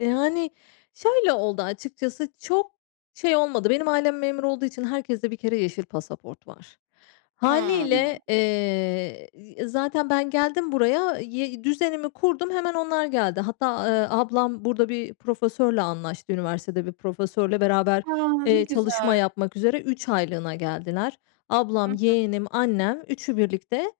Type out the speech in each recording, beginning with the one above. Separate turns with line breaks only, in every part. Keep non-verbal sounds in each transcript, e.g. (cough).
Yani, şöyle oldu, açıkçası çok şey olmadı. Benim ailem memur olduğu için herkeste bir kere yeşil pasaport var. Hâliyle,
Hımm.
eee, e, zaten ben geldim buraya, y düzenimi kurdum, hemen onlar geldi. Hatta, eee, ablam burada bir profesörle anlaştı. Üniversitede bir profesörle beraber,
A, ne
eee, çalışma
güzel.
yapmak üzere 3 aylığına geldiler.
Hı
Ablam,
hı.
yeğenim, annem üçü birlikte,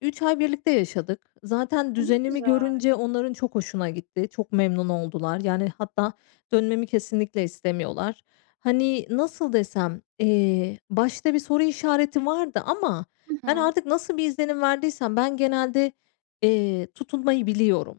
3 ay birlikte yaşadık. Zaten
A, ne
düzenimi
güzel.
görünce onların çok hoşuna gitti, çok memnun oldular. Yani, hatta dönmemi kesinlikle istemiyorlar. Hani, nasıl desem, eee, başta bir soru işareti vardı ama
Hı
ben
hı.
artık nasıl bir izlenim verdiysem; ben genelde, eee, tutunmayı biliyorum.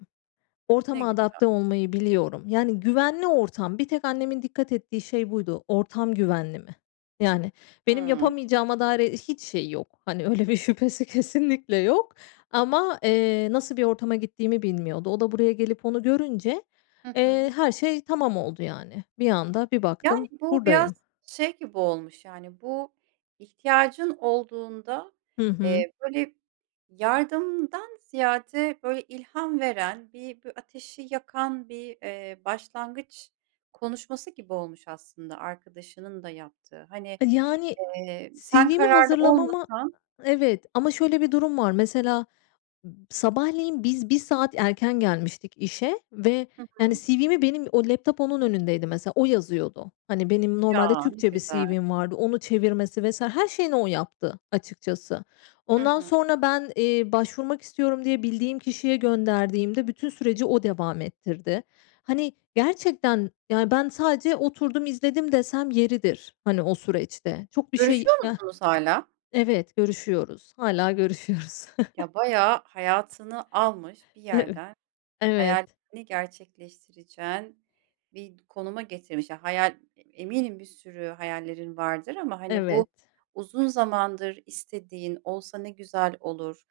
Ne
Ortama
güzel.
adapte olmayı biliyorum. Yani, güvenli ortam, bir tek annemin dikkat ettiği şey buydu. Ortam güvenli mi? Yani, benim
Hıı.
yapamayacağıma dair hiç şeyi yok. Hani, öyle bir şüphesi kesinlikle yok ama, eee, nasıl bir ortama gittiğimi bilmiyordu. O da buraya gelip onu görünce,
Hı hı.
eee, her şey tamam oldu, yani. Bir anda, bir
Yani,
baktım
bu biraz
buradayım.
şey gibi olmuş; yani, bu ihtiyacın olduğunda,
Hı hı.
eee, böyle, yardımdan ziyade, böyle, ilham veren, bir bu ateşi yakan bir, eee, başlangıç konuşması gibi olmuş aslında arkadaşının da yaptığı. Hani,
Yani,
eee, sen
CV'mi
kararlı
hazırlamama
olmasan
Evet, ama şöyle bir durum var. Mesela b sabahleyin biz 1 saat erken gelmiştik işe ve,
Hı
yani,
hı.
CV'mi benim o laptop onun önündeydi mesela, o yazıyordu. Hani, benim normalde
Ya, ne
Türkçe bir
güzel.
CV'm vardı. Onu çevirmesi vs. her şeyini o yaptı açıkçası.
Hı
Ondan
hı.
sonra ben, eee, başvurmak istiyorum diye bildiğim kişiye gönderdiğimde, bütün süreci o devam ettirdi. Hani, gerçekten, yani, ben sadece oturdum, izledim desem yeridir. Hani, o süreçte. Çok bir şey
Görüşüyor
ya
musunuz hâlâ?
Evet, görüşüyoruz, hâlâ görüşüyoruz.
Ya, bayağı hayatını almış bir
Evet.
yerden,
Evet.
hayallerini gerçekleştireceğin bir konuma getirmiş. Ya, hayal eminim bir sürü hayallerin vardır ama, hani,
Evet.
bu uzun zamandır istediğin olsa ne güzel olur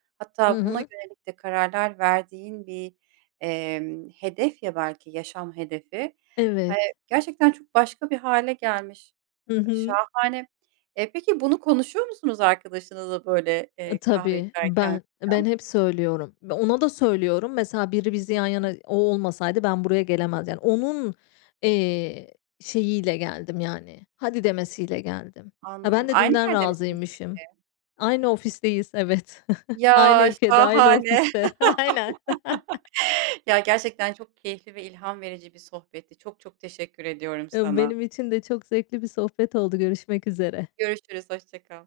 Hı
hatta buna
hı.
yönelik de kararlar verdiğin bir, emm, hedef ya, belki yaşam hedefi.
Evet.
Hay Gerçekten çok başka bir hâle gelmiş
Hı hı.
şahane. Eee, peki bunu konuşuyor musunuz arkadaşınızla, böyle,
A,
eee, kahve
tabii
içerken
ben, ben
falan?
hep söylüyorum ve ona da söylüyorum. Mesela biri bizi
Hı
yan
hı.
yana o olmasaydı ben buraya gelemezdim. Yani, onun, eee, şeyiyle geldim, yani, "Hadi" demesiyle geldim.
Anladım,
Ben de
aynı
dünden
yerde misiniz
razıymışım.
peki?
Aynı ofisteyiz, evet. (chuckles) Aynı
Ya,
ülkede, aynı
şahane.
ofiste. Aynen.
(laughs) Ya,
(laughs)
gerçekten çok keyifli ve ilham verici bir sohbetti. Çok, çok teşekkür ediyorum
Imm,
sana.
benim için de çok zevkli bir sohbet oldu, görüşmek üzere.
Görüşürüz, hoşça kal.